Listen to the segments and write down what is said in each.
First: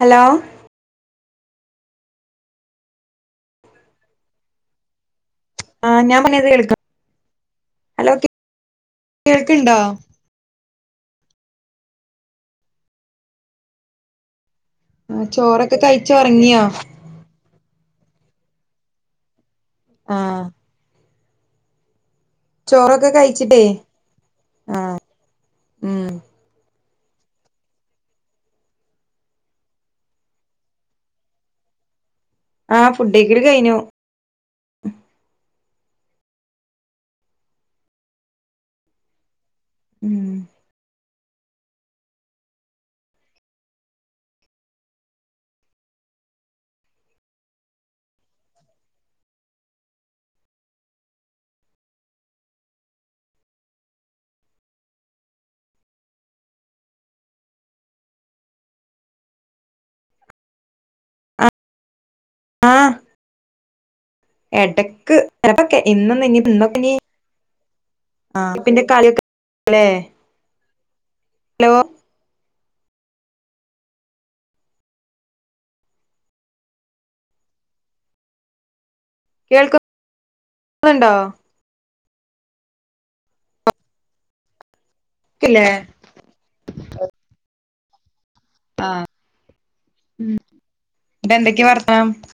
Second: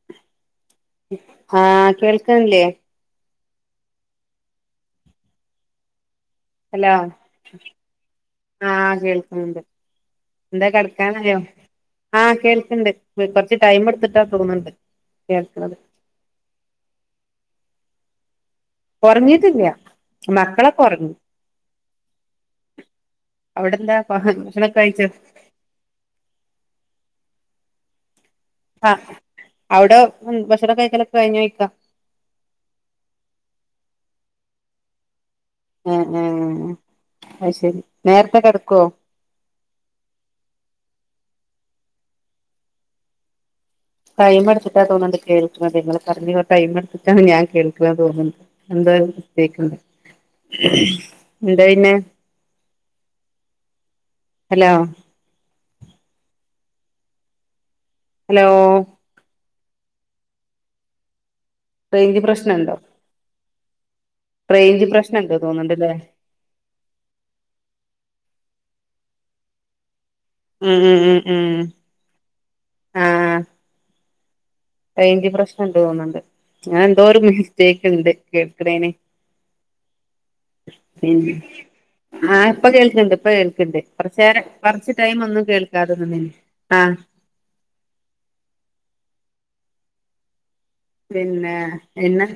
Hello ആഹ് കേൾക്കണില്ലേ ആഹ് ഞാ ഹലോ ആഹ് കേൾക്കുന്നുണ്ട് കേൾക്കണ്ടോ എന്താ കിടക്കാനായോ ആ കേൾക്കണ്ട് വെ കൊറച്ച് ടൈം എടുത്തിട്ടാ തോന്നണ്ട് ആ ചോറൊക്കെ കഴിച്ച് ഒറങ്ങിയാ കൊറഞ്ഞിട്ടില്ല്യ ആഹ് മക്കളൊക്കൊറങ്ങി ചോറൊക്കെ കഴിച്ചിട്ടേ അവിടെന്താ ഭക്ഷണൊക്കെ ആഹ് കഴിച്ചോ ഉം ഉം ആഹ് അവിടെ ഉം ഭക്ഷണം കഴിക്കലൊക്കെ കഴിഞ്ഞ് വയ്ക്ക ആഹ് ഫുഡഴിക്കല് കഴിഞ്ഞു ഉം -ഉം അത് ശരി നേരത്തെ കെടക്കുവോ ഉം ടൈം എടുത്തിട്ടാ തോന്നുണ്ട് കേൾക്കണതേ നിങ്ങള് പറഞ്ഞ് ടൈം എടുത്തിട്ടാണ് ഞാൻ കേൾക്കണ തോന്നുന്നു ടെ തേക്കും എന്താ പിന്നെ ഹലോ ഹലോ റേഞ്ച് പ്രശ്നമുണ്ടോ ആഹ് എടക്ക് [unintelligible] ഇന്നൊ [unintelligible] ഇന്നൊക്കെ [unintelligible] [inaudible] ഉം ഉം ഉം ഉം ഹലോ ആഹ റേഞ്ച് പ്രേശ്നമുണ്ടെന്ന് തോന്നുന്നുണ്ട് ഞാൻ എന്തോ ഒരു മിസ്റ്റേക്ക് ഉണ്ട് കേൾക്കുന്നേന് പിന്നെ [inaudible] ആഹ് ഇപ്പൊ കേൾക്കണ്ട് ഇപ്പൊ കേൾക്കണ്ട് കുറച്ചേച്ച് ടൈം ഒന്നും കേക്കില്ലേ കേൾക്കാതെ എന്നിട്ട് നിന്നിന്ന് ആ ആഹ്--ഹ്മ്മ് പിന്നെ എന്ന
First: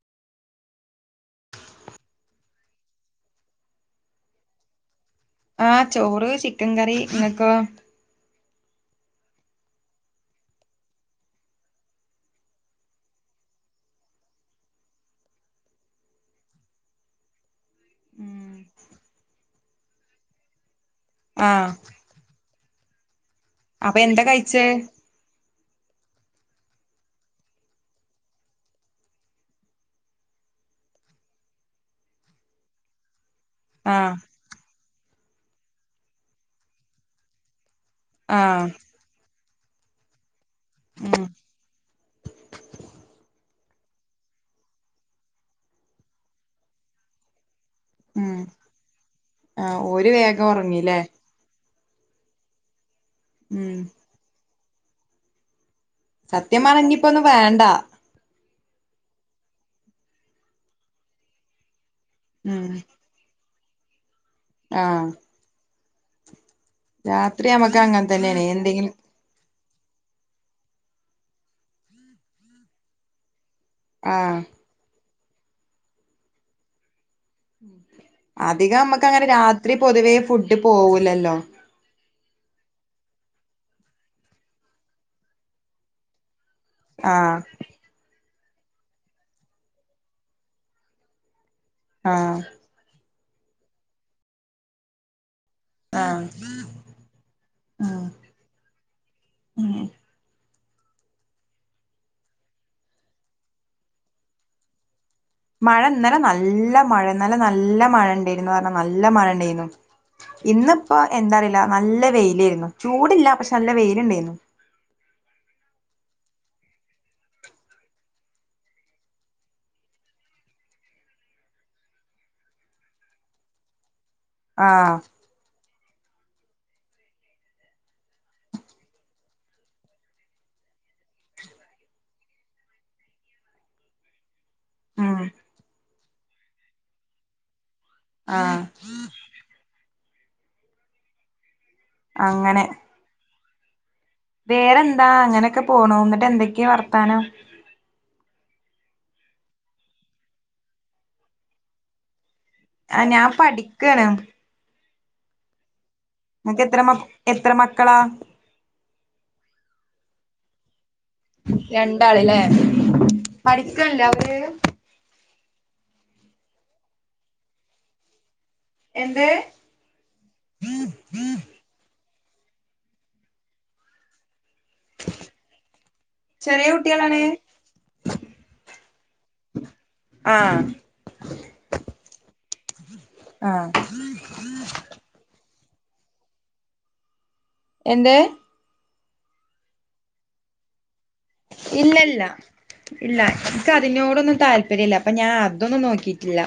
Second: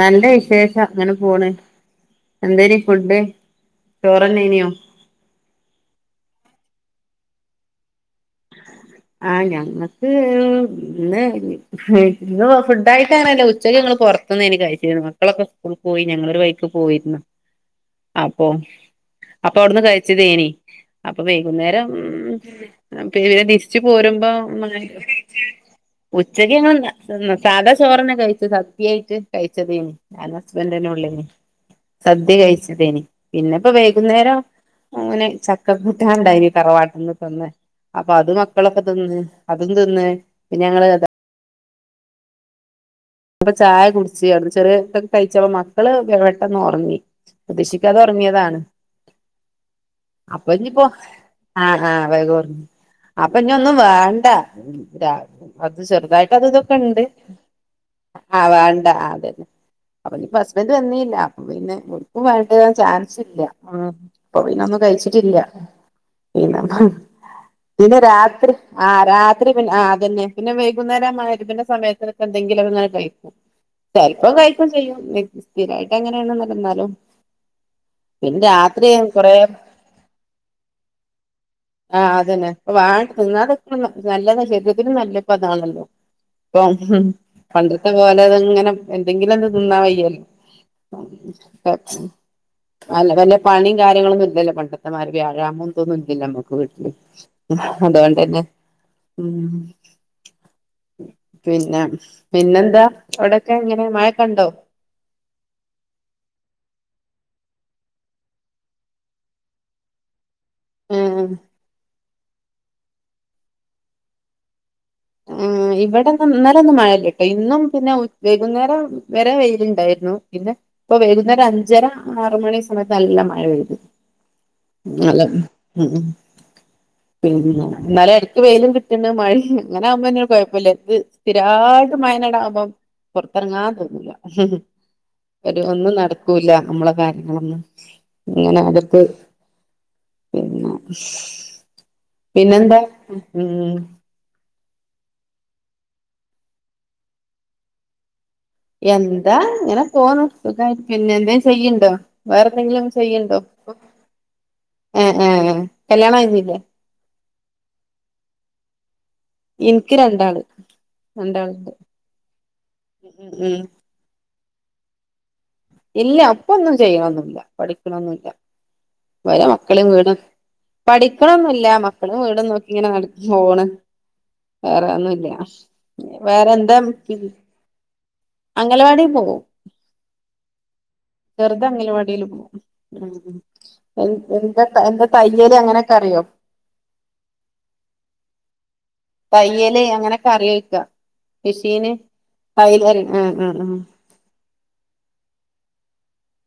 നല്ല വിശേഷം അങ്ങനെ പോണ് എന്തേന് ഫുഡ്- ചോറന്നെനോ ആഹ ചോറ് ചിക്കൻ കറി ഇങ്ങക്കൊ ആ ഞങ്ങക്ക് ഇന്ന് ഫുഡായിട്ട് അങ്ങനെല്ല ഉച്ചക്ക് പൊർത്തുന്നേനി കഴിച്ചിര്ന്നെ മക്കളൊക്കെ സ്കൂൾ പോയി. ഞങ്ങള് ഒരു വഴിക്ക് പോയിര്ന്നു. അപ്പൊ ഉം അപ്പൊ അവിടുന്ന് കഴിച്ചതേനി. അപ്പൊ ആഹ് വൈകുന്നേരം [unintelligible] [unintelligible] [inaudible] അപ്പൊ എന്താ കഴിച്ചേ ഉച്ചക്ക് ഞങ്ങള് ന്ന തിന്ന സാധാ ചോറെ ന്നെ കഴിച്ച് സദ്യായിട്ട് കഴിച്ചതേന്. ഞാനും ഹസ്ബൻഡന്നെ ഉള്ളെ സദ്യ കഴിച്ചതേന്. പിന്നെ ഇപ്പൊ ആഹ് വൈകുന്നേരം- അങ്ങനെ ചക്കകൂട്ടാൻ ഉണ്ടായിന് തറവാട്ടന്ന് തന്ന അപ്പൊ അത് ആഹ് മക്കളൊക്കെ തിന്ന് അതും തിന്ന് പിന്നെ ഞങ്ങള് [unintelligible] ഉം അപ്പൊ ചായ കുടിച്ച് പറഞ്ഞി. ചെറിയൊക്കെ കഴിച്ചപ്പ മക്കള് പെട്ടെന്ന് ഒറങ്ങി. പ്രതീക്ഷിക്കാതെ ഉം ഒർങ്ങിയതാണ്. ആഹ് ഓര് വേഗം അപ്പൊ ഇനിപ്പോ ഉറങ്ങില്ലേ ആ ആ വേഗം. അപ്പൊ ഇനി ഒന്നും ഉം വേണ്ട അത് ചെറുതായിട്ട് അത് സത്യം ഇതൊക്കെ പറഞ്ഞ ഇണ്ട് ഇനിയിപ്പോ ഒന്നും വേണ്ട ആഹ് വേണ്ട അതന്നെ അപ്പൊ ഇഞ്ഞ്‌പ്പോ ഹസ്ബൻഡ് വന്നീല്ല അപ്പൊ പിന്നെ ഇ ഉം [unintelligible] ചാൻസ് ഇല്ല മ് അപ്പൊ പിന്നെ ഒന്നും ആഹ് കഴിച്ചിട്ടില്ല. പിന്നെന്താ രാത്രി നമ്മക്ക് പിന്നെ അങ്ങനെ തന്നെയാണ് രാത്രി ആ എന്തെങ്കിലും രാത്രി ആ അതന്നെ പിന്നെ വൈകുന്നേരം. മഹ്രിബിന്റെ സമയത്തിനൊക്കെ എന്തെിലും ഒക്കെ ഇങ്ങനെ കഴിക്കും. ചെൽപ്പം ആഹ് കഴിക്കും ചെയ്യും സ്ഥിരായിട്ട് അങ്ങനാണ്ന്നല്ല ന്നാലും അധികം നമ്മക്ക് അങ്ങനെ രാത്രി പൊതുവേ ഫുഡ് പോവൂലല്ലോ ആഹ് അത തന്നെ ഇപ്പൊ നല്ലതാ ശരീരത്തിനും നല്ല ഇപ്പൊ അതാണല്ലോ ആഹ് [unintelligible] അത്പോലെ അതങ്ങനെ എന്തെങ്കിലും ഒന്ന് തിന്നാ വയ്യേ ആഹ് അല്ല വല്ല പണിയും കാര്യങ്ങളൊന്നും ഇല്ലല്ലോ പണ്ടത്തെമാരി [unintelligible] തൊന്നും ആഹ് ഇല്ലല്ലോ അമ്മുക്ക് വീട്ട്ല് ഉം അതോണ്ടെന്നെ ഉം പിന്നെ- പിന്നെന്താ അവിടെയൊക്കെ എങ്ങനെ മഴക്കണ്ടോ മഴ ഇന്നലെ നല്ല മഴ ഇന്നലെ നല്ല മഴ ഇണ്ടായിരുന്നു. പറഞ്ഞാ നല്ല മഴ ഉണ്ടായിരുന്നു. ഇന്നിപ്പോ ഉം എന്താറിയില്ല നല്ല വെയിലായിരുന്നു. ചൂടില്ല പക്ഷെ നല്ല വെയിലുണ്ടായിരുന്നു. ആ ഇവടെ ഇന്നലെ ഒന്നും മഴല്ല ട്ടോ ഇന്നും പിന്നെ വൈകുന്നേരം വരെ വെയില്ണ്ടായി പിന്നെ ഇപ്പൊ വൈകുന്നേരം അഞ്ചര ആറ് മണി സമയത്ത് നല്ല മഴ പെയ്തു. ആഹ് [unintelligible] മ്മ് പിന്നെ എന്നാല് ഇടക്ക് വെയിലും കിട്ടണ് മഴമ്മ് അങ്ങനെ ആകുമ്പോന്നും കുഴപ്പമില്ല എന്ത് സ്ഥിരമായിട്ട് മഴന്നെ ആകുമ്പോം പൊർത്തെർങ്ങാ തോന്നൂല. ഉം ഒരു ഒന്നും നട്ക്കൂല്ല നമ്മളെ [unintelligible] ആഹ് ഇങ്ങനെ അതൊക്ക് പിന്നെ പിന്നെ അങ്ങനെ എന്താ ഹ്മ്മ് വേറെന്താ അങ്ങനൊക്കെ പോണു ന്നിട്ട് എന്തൊക്കെയാ വർത്താനം? എന്താ ഇങ്ങനെ പോണു സുഖായി പിന്നെ എന്തേ ചെയ്യുണ്ടോ വേറെ എന്തെങ്കിലും ആഹ് ഞാൻ ചെയ്യുണ്ടോ ഇപ്പം പഠിക്കാണ് എ ഏ കല്യാണം കഴിഞ്ഞില്ലേ നനക്ക് എത്ര മ എത്ര മക്കളാ. ഇൻക്ക് രണ്ടാള്. രണ്ടാളുണ്ട് രണ്ടാള്ല്ലേ. ഉം ഉം പഠിക്കല്ലേ അവര്? ഇല്ല അപ്പൊന്നും ചെയ്യണൊന്നില്ല പഠിക്കണൊന്നില്ല. എന്ത് വരെ മക്കളും വീട പഠിക്കണന്നൂല്ല്യ മ എപ്പളും വീട് നോക്കി ഇങ്ങനെ നട പോണ് വേറെന്നുല്ല്യാ വേറെ ചെറിയ എന്താ കുട്ടികളാണ് അംഗലവാടിൽ പോകും ആഹ് ചെറുത് അംഗനവാടിൽ പോകും ആഹ് എ എന്താ തയ്യല് അങ്ങനെ ക്കറിയോ എന്റെ തയ്യലേ അങ്ങനൊക്കെ അറിയോക്ക ഇല്ലല്ല ഇല്ല ആ ആ ഇക്ക് ആ അതിനോടൊന്നും താല്പര്യി യല്ല അപ്പൊ ഞാൻ അതൊന്നും നോക്കിയിട്ടില്ല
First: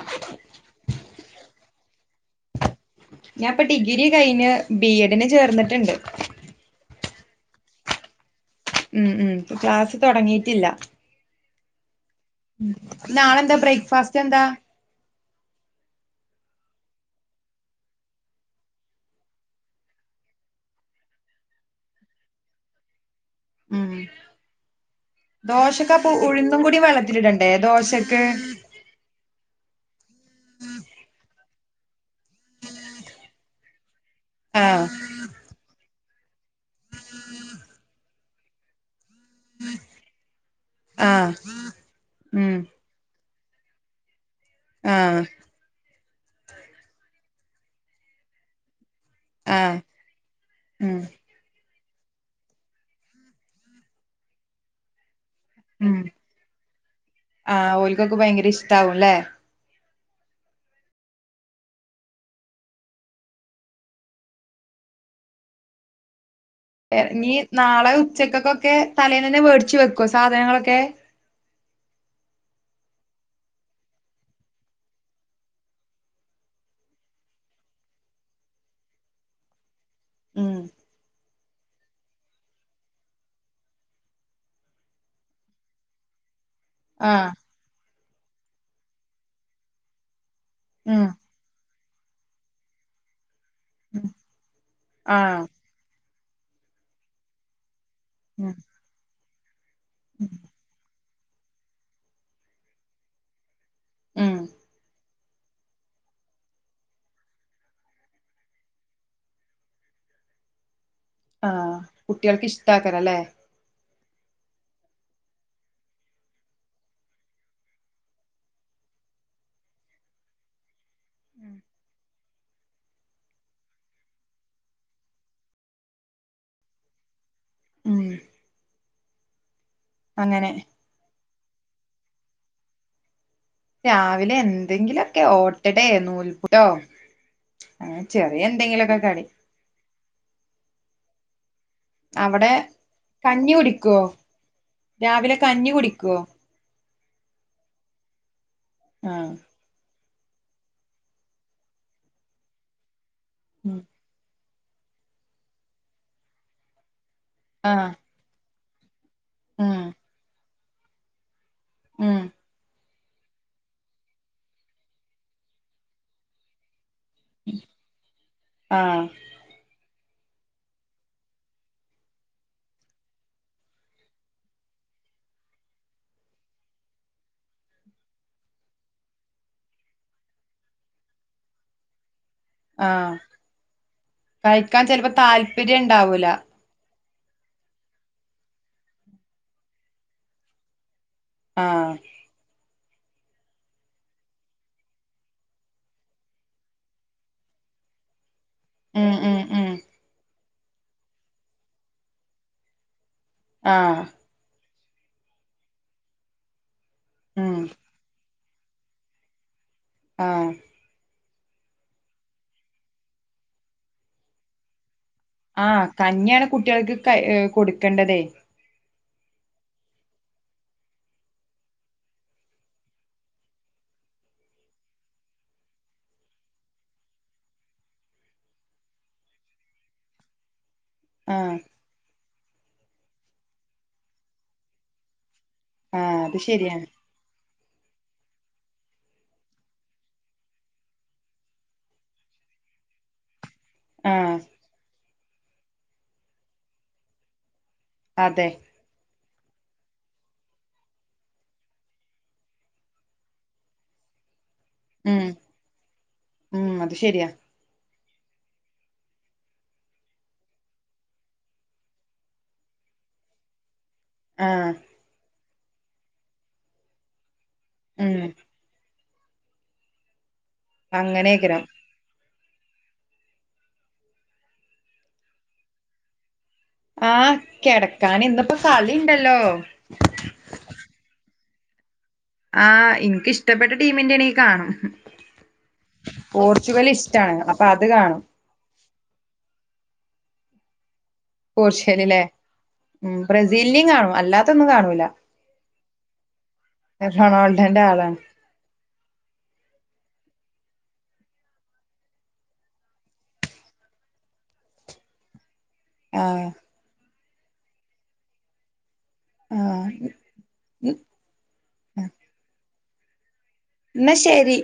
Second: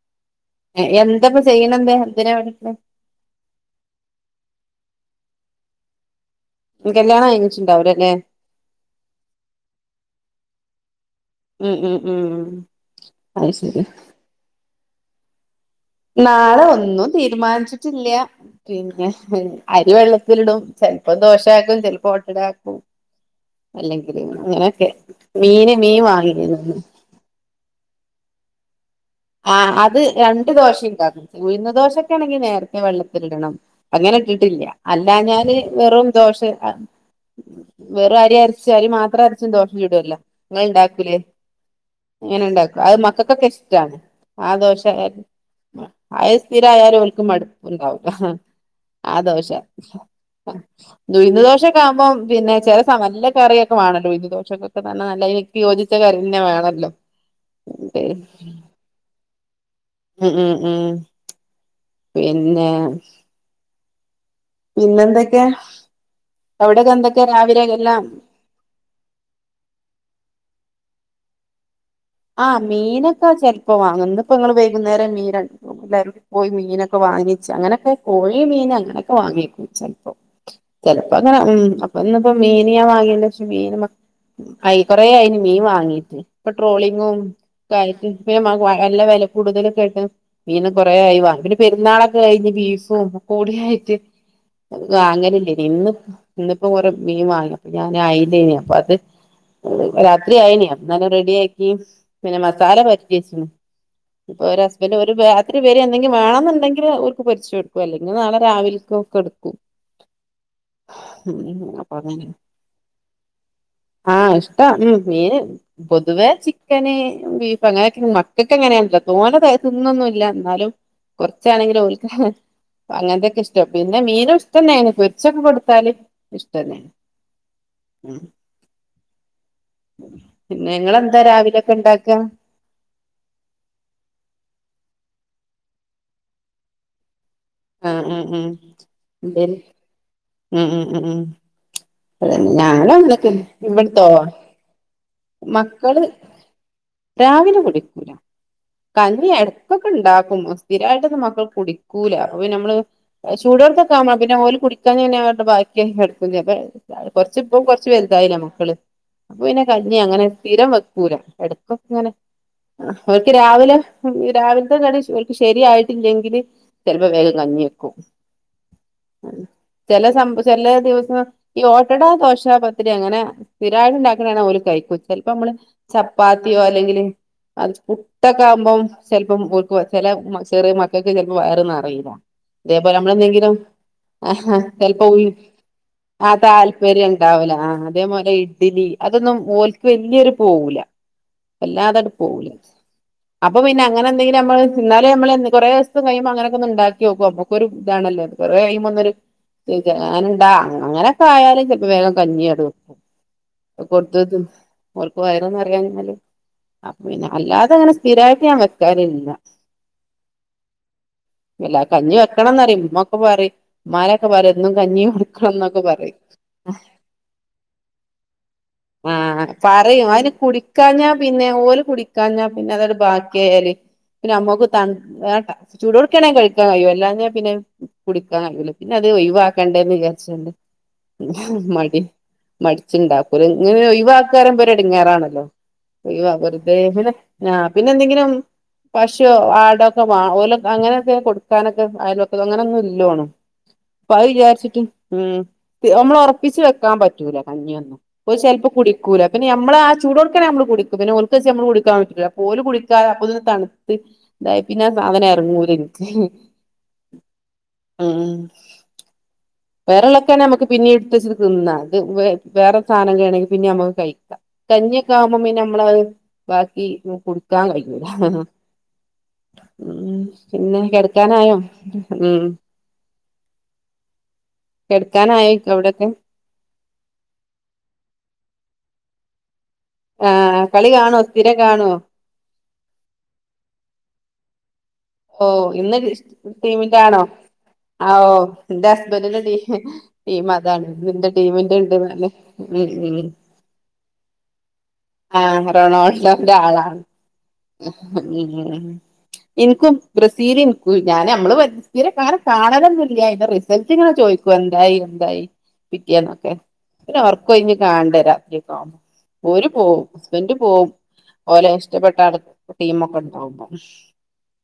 എന്താപ്പ ചെയ്യണെന്ത് എന്തിനാ പഠിക്കണെ ഞാൻപ്പൊ ഡിഗ്രി കഴിഞ്ഞ് ബി എഡിന് ചേർന്നിട്ടുണ്ട്. കല്യാണം കഴിഞ്ഞിട്ടുണ്ടാവില്ലല്ലേ. ഉം ഉം ക്ലാസ്സ് തുടങ്ങിയിട്ടില്ല ഉം ഉം ഉം അവ് നാളെന്താ ശരി ബ്രേക്ക്ഫാസ്റ്റ് എന്താ നാളെ ഒന്നും തീരുമാനിച്ചിട്ടില്ല്യാ പിന്നെ അരിവെള്ളത്തിലിടും ചെലപ്പോ ദോഷക്കും ചെൽപ്പോ ഒട്ടടാക്കും അല്ലെങ്കിലും അങ്ങനൊക്കെ ദോശൊക്കെ അപ്പ ഉഴുന്നും കൂടി വെള്ളത്തി ഇടണ്ടേ ദോശൊക്കെ ആ അത് രണ്ട് ദോശയുംണ്ടാണം ഉഴന്ന ദോശൊക്കെ ആണെങ്കി നേരത്തെ വെള്ളത്തിലിടണം അങ്ങനെ ഇട്ടിട്ടില്ല ആഹ് അല്ല ഞാന് വെറും ദോഷ അ ഉഹ [unintelligible] ഒരരിചാലു മാ എത്ര അർച്ചും ദോശചുടല്ലോ ഇങ്ങള് ഉണ്ടാക്കലേ ആഹ് ഉം ഇങ്ങനെണ്ടാക്ക അത് മക്ക പൊക്കെ ഇഷ്ടണ് ആ ദോഷ ആഹ് ആയ സ്ഥിരായാലും മടുപ്പണ്ടാവുല്ല ആ ദോശ ആഹ് ഉം ഉഴുന്ന്ദോശ ഇപ്പബം പിന്നെ ചെല സമ നല്ല കറിയൊക്കെ വേണല്ലോ ഉയിന്ന്ദോശങ്ങക്കൊക്കെ നല്ല നല്ല യോജിച്ച ഉം കാറിന്നെ വേണല്ലോ ആഹ് ഓൽക്കൊക്കെ ഭയങ്കര ഇഷ്ടാവുംല്ലേ ഉം ഉം ഉം പിന്നെ പിന്നെന്തൊക്കെയാ ഇറങ്ങി നാളെ ഉച്ചക്കൊക്കൊക്കെ തലേന്ന് തന്നെ വേടിച്ചു വെക്കുവോ സാധനങ്ങളൊക്കെ. ആ മീനൊക്കെ ചെപ്പോ വാങ്ങ ഇപ്പോ നിങ്ങള് വൈകുന്നേരം മീൻ എല്ലരുംടി പോയി മീനൊക്കെ വാങ്ങ വാങ്ങിച് അങ്ങനൊക്കെ കോഴി മീൻ അങ്ങനൊക്കെ വാങ്ങിക്കും. ചെലപ്പം ഉം ചെലപ്പം അങ്ങനെ ഉം ഇപ്പ ഇന്നിപ്പോ മീന് ഞാൻ വാങ്ങിയല്ല പക്ഷെ മീൻ കൊറയിണ് മീൻ വാങ്ങീട്ട് ഇപ്പൊ ട്രോ ആഹ് ന്നെ [unintelligible] നല്ല വെല കൂടുതലക്കായിട്ട് മീന് ഉം കൊറായി വാങ്ങി പിന്നെ പെരുന്നാളൊക്കെ കഴിഞ്ഞ് ബീഫും ഒക്കെ കൂടിയായിട്ട് ഉം ആഹ് വാങ്ങലില്ലെന്നു ഇന്ന് ഇന്നിപ്പോ കൊറ മീൻ വാങ്ങി അപ്പ ഞാൻ അയില്ലേ ഉം അപ്പ അത് ഉം രാത്രി ആയിന് അപ്പം ഞാൻ ന്നെ മസാല പൊരാട്ടിയേച്ചിന് ഉം ഒരേ ഹസ്ബൻ ഒരു രാത്രി വെര് എന്തെങ്കിലും വേണെന്നുണ്ടെങ്കി ഓർക്ക് പൊരിച്ചെടുക്കും അല്ലെങ്കിൽ നാളെ രാവിലേ ഒക്കെ എടുക്കും. ഉ ആഹ് അപ്പൊ തെ കുട്ടികൾക്ക് ഇഷ്ടാക്കരല്ലേ [unintelligible] ആ ഇഷ്ട്ടാ ഉ മീന് പൊതുവെ ചി ചിക്കന് ബീഫ് അങ്ങനെയൊക്കെ മക്കൾക്ക് അങ്ങനെയാണല്ലോ തോന്നെ തിന്നൊന്നും ഇല്ല എന്നാലും കുറച്ചാണെങ്കിലും ഓൽക്ക് അങ്ങനത്തെക്കെ ഇഷ്ട്ടം പിന്നെ മീനും ഇഷ്ടന്നെനി പൊരിച്ചൊക്കെ കൊടുത്താല് ഇഷ്ടന്നെണ് ഉം അങ്ങനെ പിന്നെ നിങ്ങളെന്താ രാവിലൊക്കെ ഇണ്ടാക്കാ രാവിലെ എന്തെങ്കിലൊക്കെ ഓട്ടട നൂൽപുട്ടോ ആഹ അങ്ങനെ ചെറിയ ഉം എന്തെങ്കിലൊക്കെ കടി ഉം ഉം ഉ ഉ ഉ അതന്നെ അവിടെ ഞങ്ങള അന്നക്ക് കഞ്ഞി കുടിക്കോ ഇവിടത്തോ രാവിലെ കഞ്ഞി മക്കള് കുടിക്കുവോ രാവിലെ കുടിക്കൂല കഞ്ഞി ആഹ് ഇടക്കൊക്കെ ഉണ്ടാക്ക് സ്ഥിരട്ടൊന്നും മക്കൾ കുടിക്കൂല അപ്പ നമ്മള് ഉം ചൂടുടുത്തൊക്കെ ആവ്പ പിന്നെ ഓലും കുടിക്കാൻ തന്നെ അവരുടെ ബാക്കി എടുക്കും കുറച്ച ഇപ്പം കൊറച്ച് ആഹ് വലുതായില്ല മക്കള് [unintelligible] പിന്നെ ഉം കഞ്ഞി അങ്ങനെ സ്ഥിരം വെക്കൂല എടക്കൊക്കെ ഇങ്ങനെ- ഉം രാവിലെ രാവിലത്തെ കടി ശരിക്കും ശരിയായിട്ടില്ലെങ്കില്- ചെലപ്പോൾ വേഗം കഞ്ഞി വെക്കും. ആഹ് ചില സം ചില ദിവസം ഈ ഓട്ടട, ദോശ, പത്തിരി അങ്ങനെ സ്ഥിരായി ഉണ്ടാക്കണാണ് ഓലു - ചിലപ്പോൾ നമ്മള് ചപ്പാത്തിയോ അല്ലെങ്കിൽ- ഇത്തൊക്കെ ആകുമ്പം ചിലപ്പം ചില ചെറിയ മക്കൾക്ക് ചിലപ്പോ വയർ നിറയില്ല. അതേപോലെ ആഹ് നമ്മള എന്തെങ്കിലും ആ കഴിക്കാൻ ചെലപ്പോ ചിലപ്പം താല്പര്യം ഇണ്ടാവൂല ആ താല്പര്യം- ഉണ്ടാവല ആ അതേപോലെ ഇഡ്ലി അതൊന്നും ഓല്ക്കു വല്ലിയൊരു പോകൂല. ആഹ് അല്ലാതടൂ പോവൂല്ല. അപ്പൊ പിന്നെ അങ്ങനെ എന്തേലും നമ്മൾ എന്നാലും നമ്മൾ കുറെ ദിവസം കഴിയുമ്പോ അങ്ങനക്കെ ഒന്ന് ഉണ്ടാക്കി നോക്കും. അപ്പോൾ ഒരു ഇതാണല്ലോ, വറ കഴിയുമ്പോ ഒന്നൊരു ഉം ഉം ഉം [unintelligible] അങ്ങനെയൊക്കെ ആയാലും വേഗം കഞ്ഞി ആടുവെക്കും. ആഹ് കൊടുതോക്കും ഓർക്കു വയറ് [unintelligible] അപ്പം പിന്നെ ഉം അല്ലാതെ അങ്ങനെ [unintelligible] ആ ഇല്ല കഞ്ഞി വെക്കണമെന്നു പറയും. ഉമ്മൊക്കെ പറയും ഉമമാനൊക്കെ പറയും എന്നും കഞ്ഞിയും ആ കഞ്ഞിയാണ് കുട്ടികൾക്ക് ക കൊടുക്കണ്ടതേ. ആ പറയും അതിന് കുടിക്കാഞ്ഞാ പിന്നെ, ഓല് കുടിക്കാഞ്ഞാ പിന്നെ അത് എടു- ബാക്കിയാൽ. പിന്നെ അമ്മക്ക് ത ചൂടുോടിക്കാണെങ്ക കഴിക്കാൻ കഴിയോ അല്ലാതെ പിന്നെ കുടിക്കാൻ കഴൂല പിന്നെ അത് ഒഴിവാക്കണ്ടേന്ന് വിചാരിച്ചണ്ട്. ആഹ് മടി മടിച്ചുണ്ടാക്കൂല. ഇങ്ങനെ ഒഴു വാക്കുമ്പോഴേപോര ഇടങ്ങാറാണല്ലോ? ആഹ് അത് [unintelligible] വെറുതെ ശരിയാണ് പിന്നെ ആ പിന്നെ എന്തെങ്കിലും പശുവോ, ആടൊക്കെ വ ഓല് അങ്ങനെയൊക്കെ കൊടുക്കാനൊക്കെ അയ്ലോക്കം അങ്ങനോന്നും ഇല്ലോണം. അപ്പ അത് ആഹ് വിചാരിച്ചിട്ട് ഉം നമ്മള ഉറപ്പിച്ച് വെക്കാൻ പറ്റൂല. പഞ്ഞിയൊന്നും ഓര് അതെ ചിലപ്പോൾ കുടിക്കൂല പിന്നെ നമ്മള് ആ ചൂടടുക്കെ നമ്മള് കുടിക്കും. [unintelligible] വെച്ച് നമ്മള് കുടിക്കാൻ നിക്കു ഓല് കുടിക്കാര അപ്പന്ന് തണുത്ത്. ഇതായ പിന്നെ ആ സാധന ഉം ഇറങ്ങൂര എനിക്ക്. ഉം അത് ശരിയാ ആ വേറോളൊക്കെ ആണ് നമുക്ക് പിന്നെ എടുത്ത തിന്ന അത് വേറെ സാധനം കാണെങ്കിൽ പിന്നെ നക്ക് കഴിക്ക ആഹ് കഞ്ഞി ഒക്കെ ആകുമ്പോൾ പിന്നെ നമ്മളത് ബാക്കി ഉം [unintelligible] പിന്നെ കെടക്കാനായോ? അങ്ങനെയ്ക്കാരം ഉം. കെടുക്കാനായോ അവിടൊക്കെ? ആ കിടക്കൻ എന്തപ്പോ കളിണ്ടല്ലോ? ആ കളി കാണുവോ? സ്ഥിരം കാണുവോ? ആ എനിക്ക് ഇഷ്ടപ്പെട്ട ടീമിന്റെറെ ആണെങ്കിൽ കാണും. ഓ ഇന്ന് പോർച്ചുഗൽ ഇഷ്ടടീമിന്റൊണോ? ഇഷ്ടാണ് അപ്പൊ അത് ആ കാണും ഓ [unintelligible] ഈ മതാണ്. നിന്റെ ടീമിന്റെറെ ഉണ്ട് പോർച്ചുഗല് ല്ലേ നന്നെ ഉം ഉം. ബ്രസീലിനിം കാണും അല്ലാത്തൊന്നും കാണൂല ആ റൊണാൾഡോന്റെ ആളാണ്. റൊണാൾഡോന്റെ ആളാണ് ഇൻ ബ്രസീലിയ ഞൻ നമ്മൾ [unintelligible] കാണലൊന്നില്ല അന്റെ റിസൾട്ട് ഇങ്ങനെ ചോദിക്കും എന്താ [unintelligible] എന്തായി ആഹ് പിറ്റിയന്നൊക്കെ പിന്നെ ഉറക്കം ഉഴിഞ്ഞു കാണണ്ടേ രാത്രിയൊക്കെ. ഓര്പോവും ആഹ് ഹസ്ബന്റ് പോവും ഓലെ ഇഷ്ടപെട്ട ആൾടെ ടീമൊക്കെ ഒണ്ട എന്ന ശരി.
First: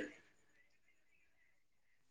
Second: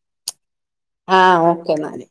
ആ ഓക്കെ ന്നാല്.